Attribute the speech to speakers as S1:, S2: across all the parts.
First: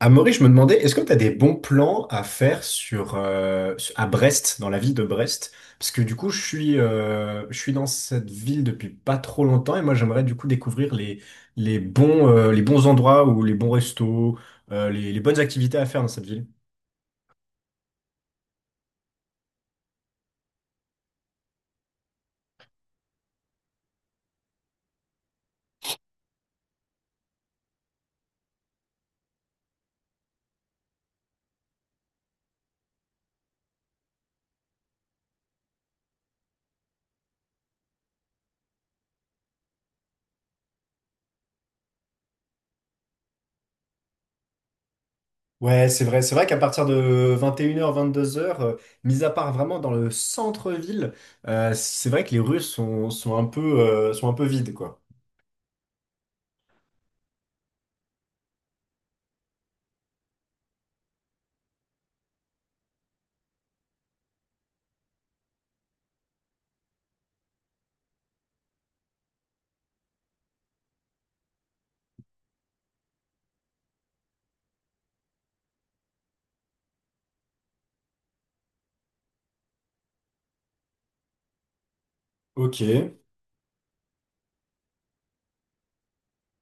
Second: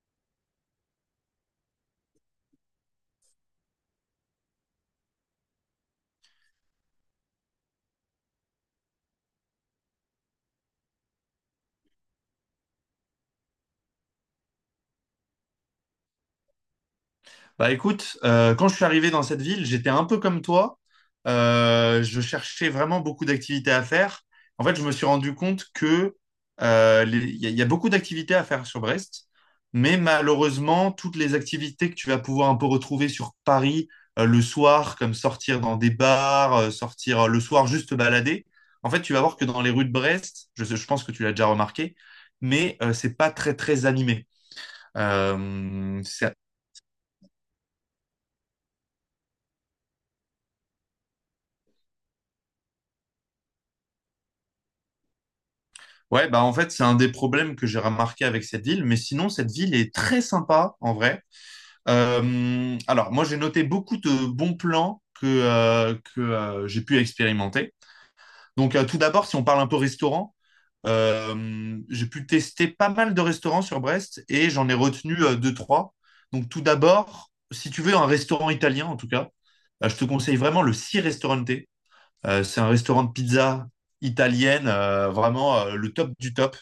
S1: Amaury, je me demandais, est-ce que tu as des bons plans à faire sur, à Brest, dans la ville de Brest? Parce que du coup, je suis dans cette ville depuis pas trop longtemps et moi, j'aimerais du coup découvrir les bons endroits ou les bons restos, les bonnes activités à faire dans cette ville.
S2: Bah écoute, quand je suis arrivé dans cette ville, j'étais un peu comme toi. Je cherchais vraiment beaucoup d'activités à faire. En fait, je me suis rendu compte que il y a beaucoup d'activités à faire sur Brest, mais malheureusement, toutes les activités que tu vas pouvoir un peu retrouver sur Paris le soir, comme sortir dans des bars, sortir le soir juste te balader, en fait, tu vas voir que dans les rues de Brest, je pense que tu l'as déjà remarqué, mais c'est pas très très animé.
S1: Ouais, c'est vrai.
S2: C'est
S1: C'est vrai qu'à partir de 21h, 22h, mis à part vraiment dans le centre-ville, c'est vrai que les rues sont un peu vides, quoi.
S2: Ouais, bah en fait, c'est un des problèmes que j'ai remarqué avec cette ville, mais sinon, cette ville est très sympa en vrai. Alors, moi, j'ai noté beaucoup de bons plans que, j'ai pu expérimenter. Donc, tout d'abord, si on parle un peu restaurant, j'ai pu tester pas mal de restaurants sur Brest et j'en ai retenu deux, trois. Donc, tout d'abord, si tu veux un restaurant italien, en tout cas, je te conseille vraiment le Si Restaurante. C'est un
S1: Ok.
S2: restaurant de pizza italienne, vraiment le top du top.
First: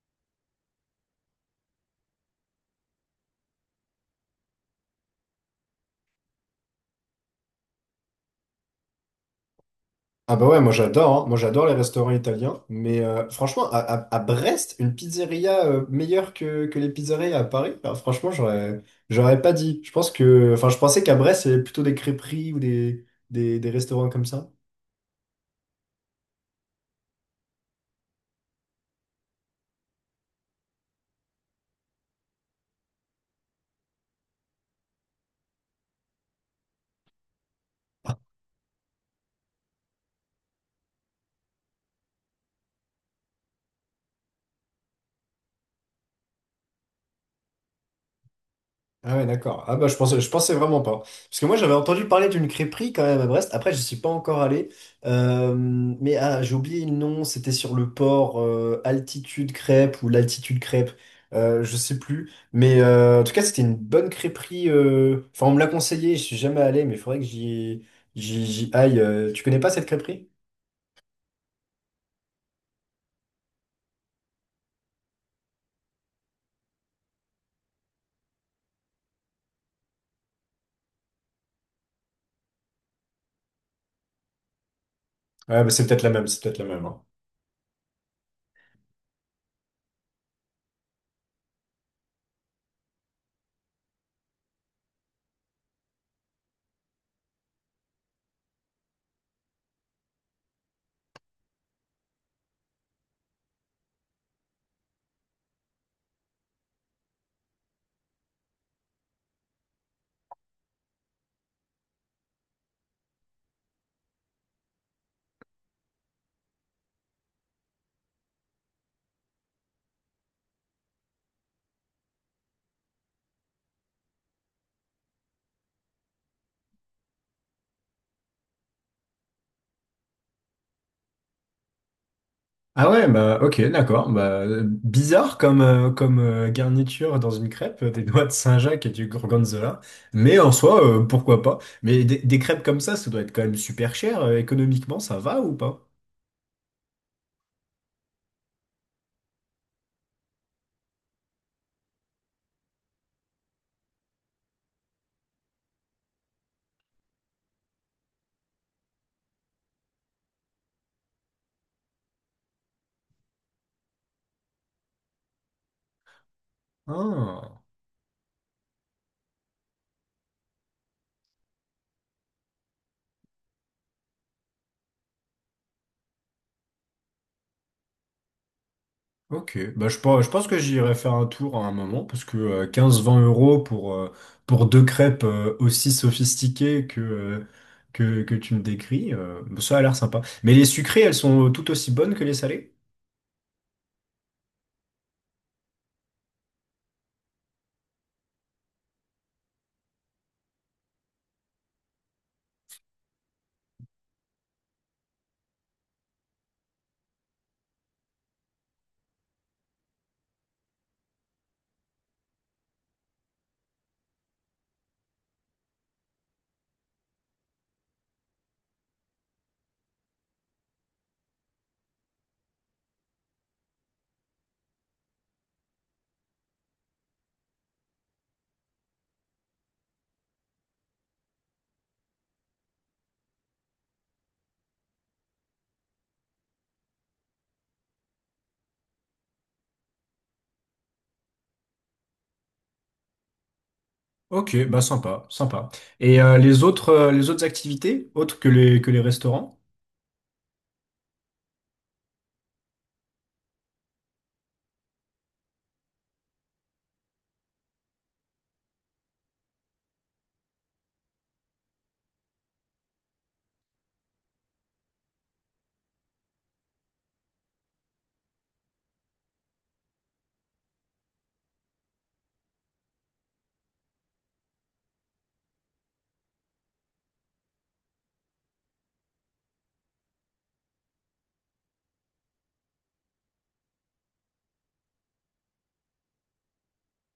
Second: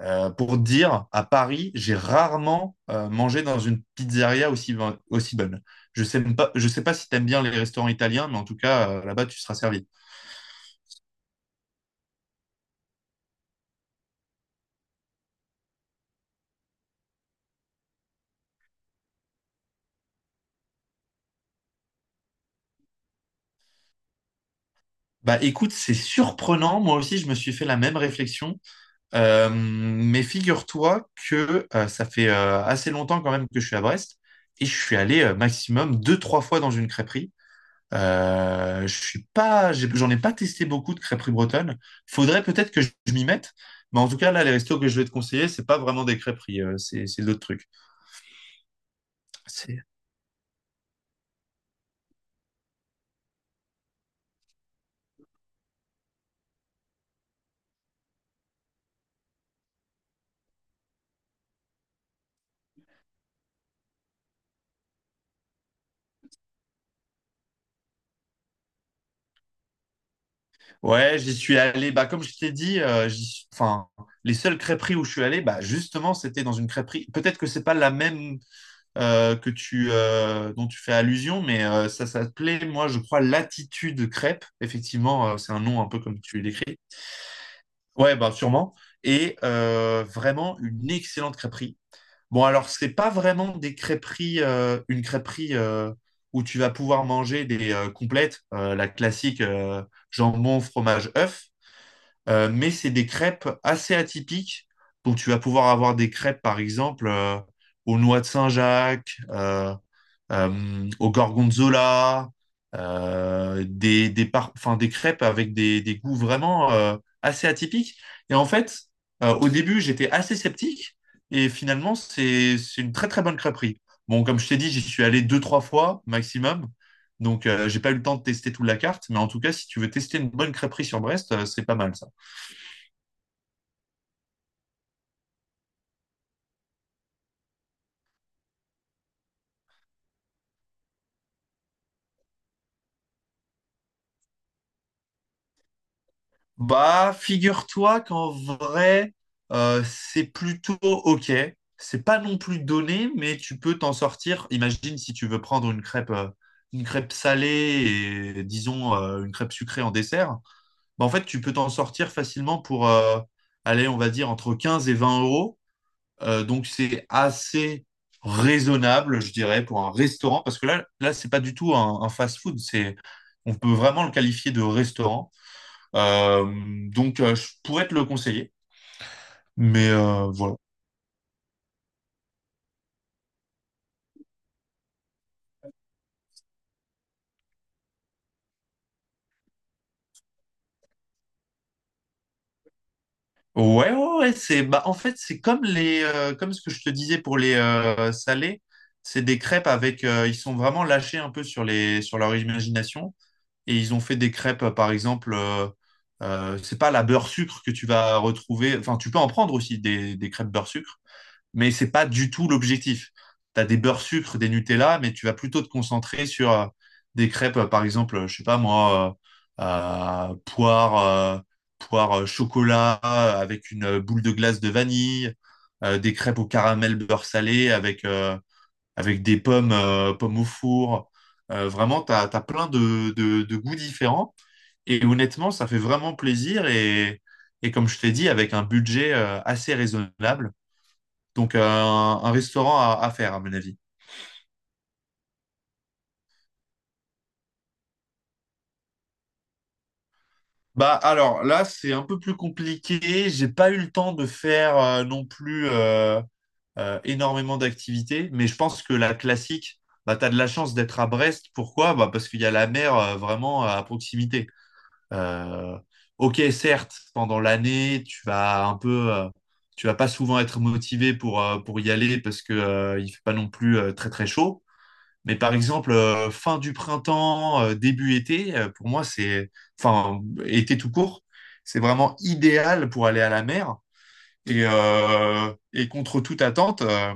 S2: Pour dire, à Paris, j'ai rarement mangé dans une pizzeria aussi bonne. Je sais même pas, je sais pas si t'aimes bien les restaurants italiens, mais en tout cas, là-bas, tu seras servi.
S1: Ah bah ouais, moi j'adore, hein. Moi j'adore les restaurants italiens, mais franchement, à Brest, une pizzeria meilleure que les pizzerias à Paris, alors franchement, j'aurais pas dit. Je pense que, enfin, je pensais qu'à Brest, c'est plutôt des crêperies ou des restaurants comme ça.
S2: Bah écoute, c'est surprenant. Moi aussi, je me suis fait la même réflexion. Mais figure-toi que ça fait assez longtemps quand même que je suis à Brest et je suis allé maximum deux, trois fois dans une crêperie. Je suis pas, j'en ai pas testé beaucoup de crêperies bretonnes. Faudrait peut-être que je m'y mette, mais en tout cas là, les restos que je vais te conseiller, c'est pas vraiment des crêperies, c'est d'autres trucs.
S1: Ah ouais, d'accord. Ah
S2: C'est-
S1: bah je pensais vraiment pas. Parce que moi j'avais entendu parler d'une crêperie quand même à Brest. Après, je suis pas encore allé. Mais ah, j'ai oublié le nom, c'était sur le port Altitude Crêpe ou l'Altitude Crêpe. Je sais plus. Mais en tout cas, c'était une bonne crêperie. Enfin, on me l'a conseillé, je suis jamais allé, mais il faudrait que j'y aille. Tu connais pas cette crêperie?
S2: Ouais, j'y suis allé. Bah comme je t'ai dit, enfin les seules crêperies où je suis allé, bah justement c'était dans une crêperie. Peut-être que c'est pas la même que tu dont tu fais allusion, mais ça s'appelait moi je crois Latitude Crêpe. Effectivement, c'est un
S1: Ouais, bah
S2: nom
S1: c'est
S2: un peu
S1: peut-être la
S2: comme
S1: même,
S2: tu
S1: c'est peut-être la
S2: l'écris.
S1: même. hein.
S2: Ouais, bah sûrement. Et vraiment une excellente crêperie. Bon, alors, c'est pas vraiment des crêperies, une crêperie où tu vas pouvoir manger des complètes, la classique, jambon, fromage, œuf. Mais c'est des crêpes assez atypiques. Donc, tu vas pouvoir avoir des crêpes, par exemple, aux noix de Saint-Jacques, au gorgonzola, enfin, des crêpes avec des goûts vraiment assez atypiques. Et en fait, au début, j'étais assez sceptique et finalement, c'est une très très bonne crêperie. Bon, comme je t'ai dit, j'y suis allé deux, trois fois maximum. Donc, j'ai pas eu le temps de tester toute la carte, mais en tout cas, si tu veux tester une bonne crêperie sur Brest, c'est pas mal ça.
S1: Ah ouais, bah ok, d'accord. Bah, bizarre comme garniture dans une crêpe, des noix de Saint-Jacques et du gorgonzola. Mais en soi, pourquoi pas? Mais des crêpes comme ça doit être quand même super cher. Économiquement, ça va ou pas?
S2: Bah, figure-toi qu'en vrai, c'est plutôt OK. C'est pas non plus donné, mais tu peux t'en sortir. Imagine si tu veux prendre une crêpe salée et disons une crêpe sucrée en dessert. Bah, en fait, tu peux t'en sortir facilement pour aller, on va dire, entre 15 et 20 euros. Donc, c'est
S1: Ah,
S2: assez raisonnable, je dirais, pour un restaurant. Parce que là, là, c'est pas du tout un fast-food. On peut vraiment le qualifier de restaurant. Euh, donc, je pourrais te le conseiller.
S1: ok. Bah,
S2: Mais
S1: je, pense- je pense
S2: voilà.
S1: que j'irai faire un tour à un moment, parce que 15-20 euros pour deux crêpes aussi sophistiquées que, que tu me décris, ça a l'air sympa. Mais les sucrées, elles sont tout aussi bonnes que les salées?
S2: Ouais, ouais, ouais, c'est bah en fait c'est comme les comme ce que je te disais pour les salés, c'est des crêpes avec ils sont vraiment lâchés un peu sur les sur leur imagination et ils ont fait des crêpes par exemple c'est pas la beurre sucre que tu vas retrouver enfin tu peux en prendre aussi des crêpes beurre sucre mais c'est pas du tout l'objectif. Tu as des beurres sucre, des Nutella, mais tu vas plutôt te concentrer sur des crêpes, par exemple, je sais pas moi, euh, euh, poire, euh, poire chocolat avec une boule de glace de vanille, des crêpes au caramel beurre salé avec des pommes, pommes au four. Vraiment, tu as, plein de goûts différents. Et honnêtement, ça fait vraiment plaisir. Et comme je t'ai dit, avec un budget assez raisonnable. Donc, un restaurant à faire, à mon avis.
S1: Ok, bah sympa, sympa. Et les autres activités, autres que que les restaurants?
S2: Bah, alors là, c'est un peu plus compliqué. J'ai pas eu le temps de faire non plus énormément d'activités, mais je pense que la classique, bah, t'as de la chance d'être à Brest. Pourquoi? Bah, parce qu'il y a la mer vraiment à proximité. Euh, ok, certes, pendant l'année, tu vas pas souvent être motivé pour y aller parce que il fait pas non plus très très chaud. Mais par exemple, fin du printemps, début été, pour moi, enfin, été tout court, c'est vraiment idéal pour aller à la mer. Et contre toute attente,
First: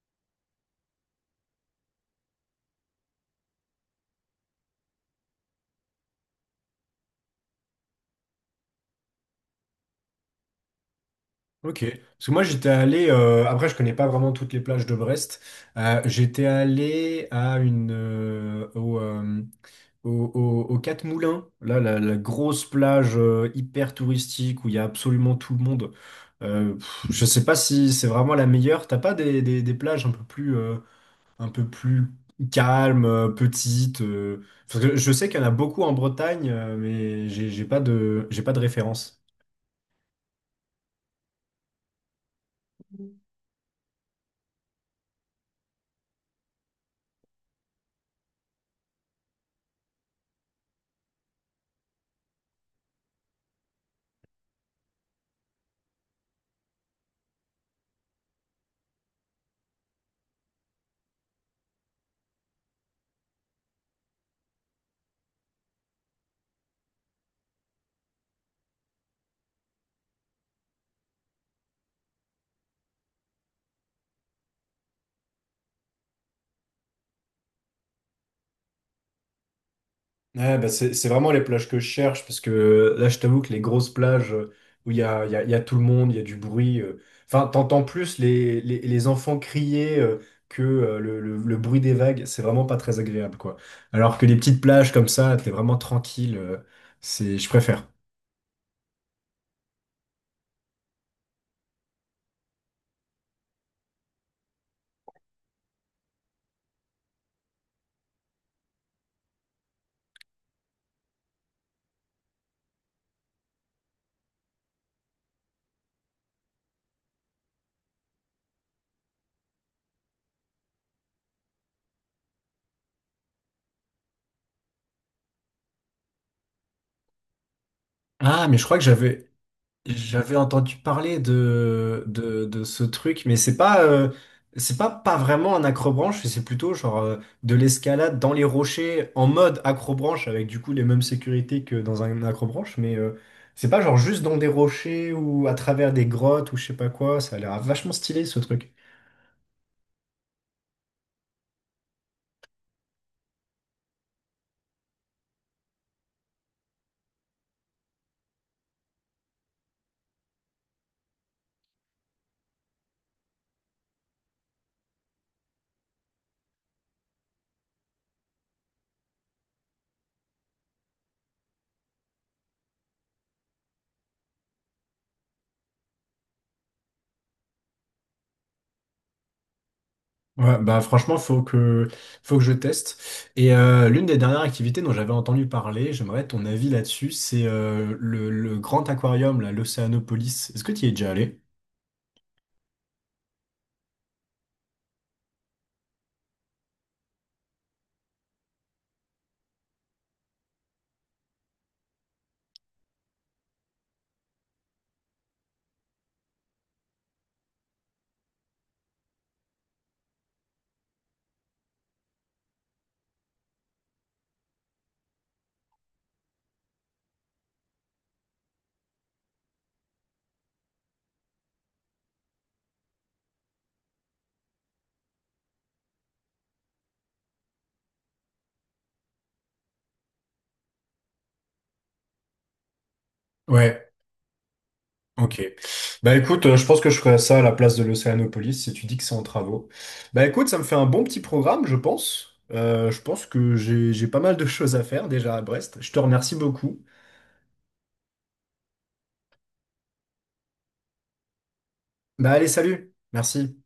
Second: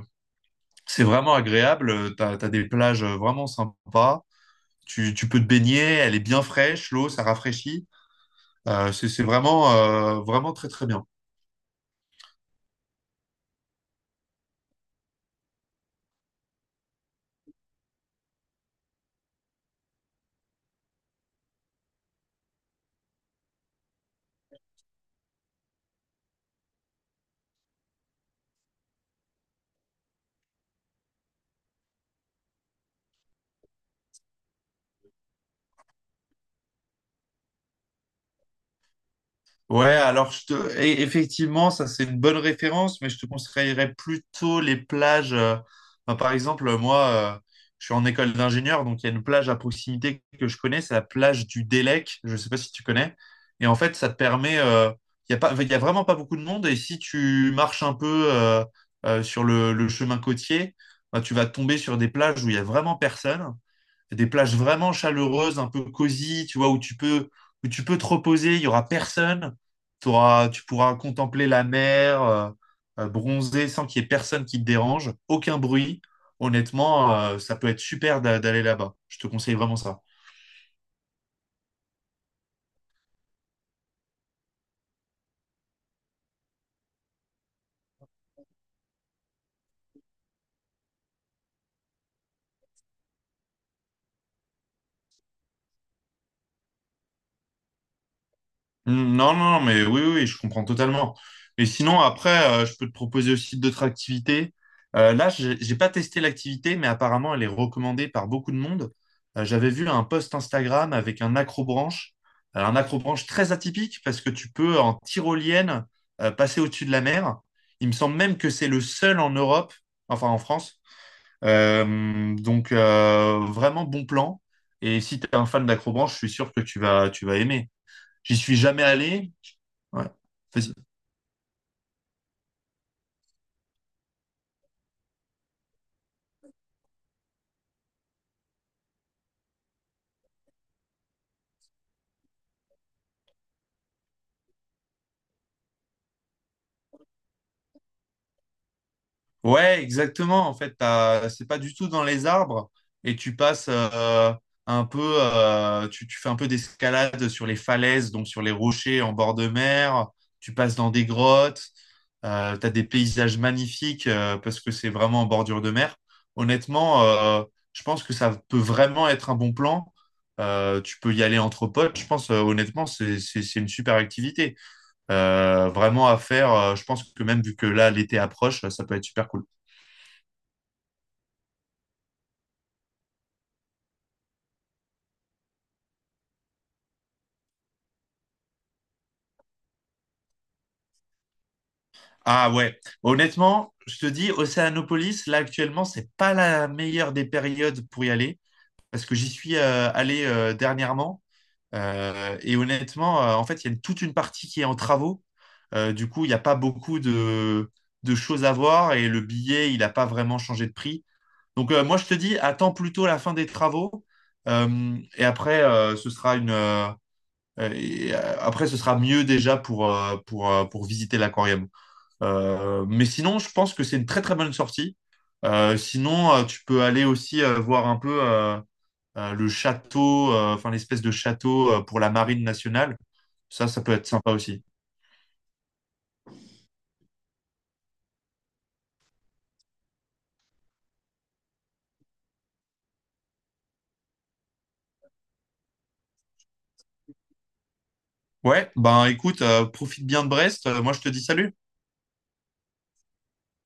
S2: c'est vraiment agréable. T'as des plages vraiment sympas. Tu peux te baigner, elle est bien fraîche, l'eau, ça rafraîchit. C'est vraiment, vraiment très, très bien.
S1: Ok. Parce que moi j'étais allé, après je connais pas vraiment toutes les plages de Brest. J'étais allé à une, au, au, au- aux Quatre Moulins, là, la grosse plage hyper touristique où il y a absolument tout le monde. Pff, je sais pas si c'est vraiment la meilleure. T'as pas des plages un peu plus calme, petite. Parce que je sais qu'il y en a beaucoup en Bretagne, mais j'ai pas de référence.
S2: Ouais, alors effectivement, ça c'est une bonne référence, mais je te conseillerais plutôt les plages. Enfin, par exemple, moi, euh, je suis en école d'ingénieur, donc il y a une plage à proximité que je connais, c'est la plage du Délec, je ne sais pas si tu connais. Et en fait, ça te permet, il y a vraiment pas beaucoup de monde, et si tu marches un peu sur le chemin côtier, bah, tu vas tomber sur des plages où il y a vraiment personne, des plages vraiment chaleureuses, un peu cosy, tu vois, où tu peux te reposer, il y aura personne. Tu pourras contempler la mer, bronzer sans qu'il y ait personne qui te dérange, aucun bruit. Honnêtement, ça peut être super d'aller là-bas. Je te conseille vraiment ça.
S1: Ouais, bah c'est vraiment les plages que je cherche, parce que là, je t'avoue que les grosses plages où il y a tout le monde, il y a du bruit, enfin, t'entends plus les enfants crier que le bruit des vagues, c'est vraiment pas très agréable, quoi. Alors que les petites plages comme ça, t'es vraiment tranquille, c'est, je préfère.
S2: Mm, non, non, non, mais oui, oui, oui, je comprends totalement. Et sinon, après, je peux te proposer aussi d'autres activités. Là, j'ai pas testé l'activité, mais apparemment, elle est recommandée par beaucoup de monde. J'avais vu un post Instagram avec un accrobranche, alors un accrobranche très atypique parce que tu peux en tyrolienne passer au-dessus de la mer. Il me semble même que c'est le seul en Europe, enfin en France. Donc, vraiment bon plan. Et si tu es un fan d'accrobranche, je suis sûr que tu vas aimer. J'y
S1: Ah,
S2: suis
S1: mais je crois que
S2: jamais
S1: j'avais,
S2: allé. Ouais.
S1: j'avais
S2: Faci-
S1: entendu parler de ce truc, mais c'est pas, pas vraiment un accrobranche, c'est plutôt genre de l'escalade dans les rochers en mode accrobranche avec du coup les mêmes sécurités que dans un accrobranche, mais c'est pas genre juste dans des rochers ou à travers des grottes ou je sais pas quoi, ça a l'air vachement stylé ce truc.
S2: Ouais, exactement. En fait, c'est pas du tout dans les arbres et tu passes un peu, tu fais un peu d'escalade sur les falaises, donc sur les rochers en bord de mer. Tu passes dans des grottes. T'as des paysages magnifiques parce que c'est vraiment en bordure de mer. Honnêtement, je pense que ça peut vraiment être un bon plan. Tu peux y aller entre potes. Je pense, honnêtement, c'est une super activité. Vraiment à faire. Je pense que même vu que là, l'été approche, ça peut être super cool.
S1: Ouais, bah franchement, faut que je teste. Et l'une des dernières activités dont j'avais entendu parler, j'aimerais ton avis là-dessus, c'est le grand aquarium, là, l'Océanopolis. Est-ce que tu y es déjà allé?
S2: Ah ouais, honnêtement, je te dis, Océanopolis, là actuellement, c'est pas la meilleure des périodes pour y aller parce que j'y suis allé dernièrement. Et honnêtement, en fait, il y a une- toute une partie qui est en travaux. Du coup, il n'y a pas beaucoup de choses à voir et le billet, il n'a pas vraiment changé de prix. Donc, moi, je te dis, attends plutôt la fin des travaux. Et après, ce sera une, et, après, ce sera mieux déjà pour visiter l'aquarium. Mais sinon, je pense que c'est une très très bonne sortie. Sinon, tu peux aller aussi voir un peu le château, enfin l'espèce de château pour la marine nationale. Ça
S1: Ouais,
S2: peut être sympa aussi.
S1: Ok. Bah écoute, je pense que je ferais ça à la place de l'Océanopolis si tu dis que c'est en travaux. Bah écoute, ça me fait un bon petit programme, je pense. Je pense que j'ai pas mal de choses à faire déjà à Brest. Je te remercie beaucoup.
S2: Ouais, ben écoute, profite bien de Brest. Moi, je te dis salut.
S1: Bah allez, salut. Merci.